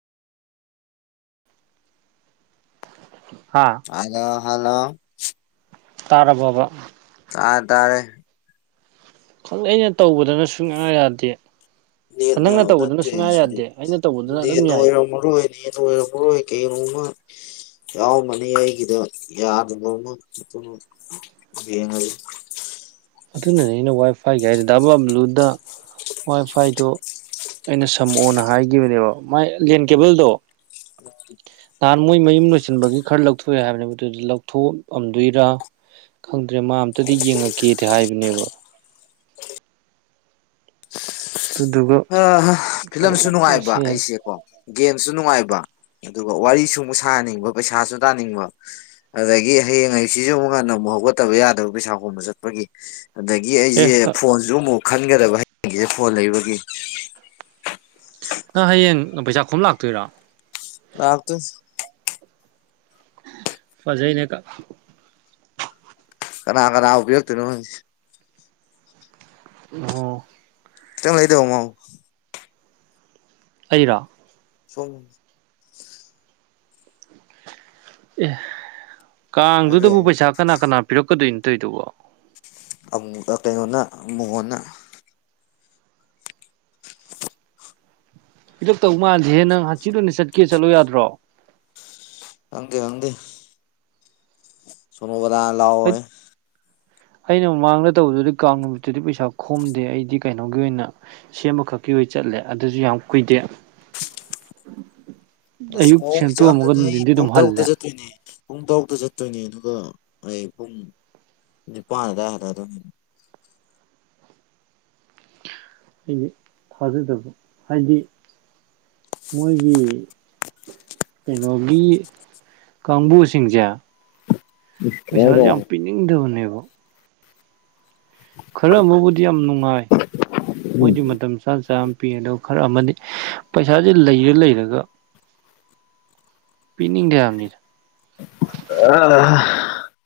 ꯍꯥ hello hello ꯇꯥꯔꯔꯕꯕꯥ ꯇꯥꯔ ꯇꯥꯔꯦ ꯈꯪꯛ ꯑꯩꯅ ꯇꯧꯕꯗꯅ ꯁꯨꯡꯌꯥ ꯌꯥꯗꯦ ꯅꯦꯠꯅ ꯅꯪꯅ ꯇꯧꯕꯗꯅ ꯅꯠꯇꯦ ꯁꯨꯡꯌꯥ ꯁꯤꯗꯤ ꯌꯥꯗꯦ ꯑꯩꯅ ꯇꯧꯕꯗꯅ ꯑꯗꯨꯝ ꯅꯦꯠꯅ ꯌꯥꯏ ꯑꯣꯏꯔꯝ ꯃꯔꯣꯏꯅꯦ ꯀꯩꯩꯅꯃ ꯌꯥꯎꯝꯃꯅꯤ ꯑꯩꯒꯤꯗ ꯌꯥꯗꯕ ꯑꯃꯛꯇꯅ ꯌꯦꯡꯉꯒ ꯑꯗꯨꯅꯅꯦ ꯑꯩꯅ ꯋꯥꯏ ꯐꯥꯏꯒꯤ ꯍꯥꯏꯔꯗꯤ ꯗ ꯥ ꯕꯕ꯭ꯂꯨꯗ ꯋꯥꯏ ꯐꯥꯏꯗꯣ ꯑꯩꯅ ꯁꯝꯃꯛꯑꯣꯅ ꯍꯥꯏꯈꯤꯕꯅꯦꯕ ꯃꯥꯏ ꯂꯦꯟ ꯀꯦꯕꯜꯗꯣ [unintelligible] ꯅꯍꯥꯟ ꯃꯣꯏ ꯃꯌꯨꯝ ꯂꯣꯏꯁꯤꯟꯕꯒꯤ ꯈꯔ ꯂꯧꯊꯣꯛꯑꯦ ꯍꯥꯏꯕꯅꯦꯕ ꯑꯗꯨꯗꯤ ꯂꯧꯊꯣꯛꯑꯝꯗꯣꯏꯔ ꯈꯪꯗ꯭ꯔꯦ ꯃꯥ ꯑ ꯑꯃꯝꯇꯗꯤ ꯌꯦꯡꯉꯛꯀꯦꯗꯤ ꯍꯥꯏꯕꯅꯦꯕ ꯑꯗꯨꯗꯨꯒ ꯐꯤꯂꯝꯁꯨ ꯅꯨꯡꯉꯥꯏꯕ ꯇꯧꯔꯁꯦꯅ ꯑꯩꯁꯦꯀꯣ ꯒꯦꯝꯁꯨ ꯅꯨꯡꯉꯥꯏꯕ ꯑꯗꯨꯒ ꯋꯥꯔꯤ ꯁꯨ ꯁꯥꯍꯟꯅꯤꯡꯕ ꯄꯩꯁꯥꯁꯨ ꯇꯥꯅꯤꯡꯕ ꯑꯗꯒꯤ ꯍꯌꯦꯡ ꯍ ꯁꯤꯁꯨ ꯑꯃꯨꯛꯀꯟꯅ ꯑꯃꯨꯛ ꯍꯧꯒꯠꯇꯕ ꯌꯥꯗꯕ ꯄꯩꯁꯥ ꯈꯣꯕ ꯆꯠꯄꯒꯤ ꯑꯗꯒꯤ ꯑꯦ ꯑꯩꯁꯦ ꯐꯣꯟꯁꯨ ꯑꯃꯨꯛ ꯈꯟꯒꯗꯕ ꯍꯌꯦꯡꯒꯤꯁꯦ ꯐꯣꯟ ꯂꯩꯕꯒꯤ ꯅꯪ ꯍꯌꯦꯡ ꯄꯩꯁꯥ ꯈꯣꯝ ꯂꯥꯛꯇꯣꯏꯔꯣ [unintelligible] ꯐꯖꯩꯅꯦ ꯀꯅꯥ ꯀꯅꯥꯕꯨ ꯄꯤꯔꯛꯇꯣꯏꯅꯣ ꯈꯪꯗꯦ ꯑꯣ [unintelligible] ꯑꯩꯔꯥ ꯁꯣ ꯑꯦ ꯍꯥꯏꯕ ꯀꯥꯡꯗꯨꯗꯕꯨ ꯌꯥꯏ ꯄꯩꯁꯥ ꯀꯅꯥ ꯀꯅꯥ ꯄꯤꯔꯛꯀꯗꯣꯏꯅꯣꯠꯇꯣꯏꯗꯨꯕꯣ [unintelligible] ꯀꯩꯅꯣꯅ ꯃꯨꯉꯣꯟꯅ ꯄꯤꯔꯛꯇꯧ ꯃꯥꯟꯗꯦꯍꯦ ꯅꯪ ꯍꯥꯡꯆꯤꯠ ꯑꯣꯏꯅ ꯆꯠꯀꯦ ꯆꯠꯂꯣ ꯌꯥꯗ꯭ꯔꯣ ꯈꯪꯗꯦ ꯈꯪꯗꯦ ꯁꯣꯃꯣꯂꯥꯅ ꯍꯩꯠ ꯂꯥꯛꯑꯣꯌꯦ ꯑꯩꯅ ꯃꯃꯥꯡꯗ ꯇꯧꯕꯗꯨꯗꯤ ꯀꯥꯡ ꯅꯨꯃꯤꯠꯇꯨꯗꯤ ꯄꯩꯁꯥ ꯈꯣꯝꯗꯦ ꯑꯩꯗꯤ ꯀꯩꯅꯣꯒꯤ ꯑꯣꯏꯅ ꯁꯦꯝꯕꯈꯛꯀꯤ ꯑꯣꯏ ꯆꯠꯂꯦ ꯑꯗꯨꯁꯨ ꯌꯥꯝ ꯀꯨꯏꯗꯦ ꯑꯁ ꯑꯌꯨꯛ ꯄꯣꯡ ꯁꯦꯝꯇꯣꯛꯑꯝꯃꯒ ꯏꯆꯥꯝꯗꯨꯅ ꯑꯩ ꯅꯨꯡꯊꯤꯟꯗꯤ ꯄꯨꯡ ꯑꯗꯨꯝ ꯇꯔꯨꯛꯇ ꯍꯜꯂꯦ ꯆꯠꯇꯣꯏꯅꯦ ꯄꯨꯡ ꯇꯔꯨꯛꯇ ꯆꯠꯇꯣꯏꯅꯦ ꯑꯗꯨꯒ ꯑꯩ ꯄꯨꯡ ꯅꯤꯄꯥꯟ ꯑꯗꯨꯋꯥꯏ ꯍꯜꯂꯑꯗꯣꯏꯅꯦ ꯍꯥꯏꯗꯤ ꯊꯥꯖꯗꯕ ꯍꯥꯏꯗꯤ ꯃꯣꯏꯒꯤ ꯀꯩꯅꯣꯒꯤ ꯀꯥꯡꯕꯨꯁꯤꯡꯁꯦ ꯄꯩꯁꯥꯁꯦ ꯌꯥꯝ ꯄꯤꯅꯤꯡꯗꯕꯅꯦꯕ ꯈꯔ ꯑꯃꯕꯨꯗꯤ ꯌꯥꯝ ꯅꯨꯡꯉꯥꯏ ꯃꯣꯏꯗꯤ ꯃꯇꯝ ꯆꯥꯅ ꯆꯥ ꯄꯤꯗꯣ ꯈꯔ ꯑꯃꯅꯤ ꯄꯩꯁꯥꯁꯦ ꯂꯩꯔ ꯂꯩꯔꯒ ꯄꯤꯅꯤꯡꯗꯦꯕꯅꯤꯅ ꯑ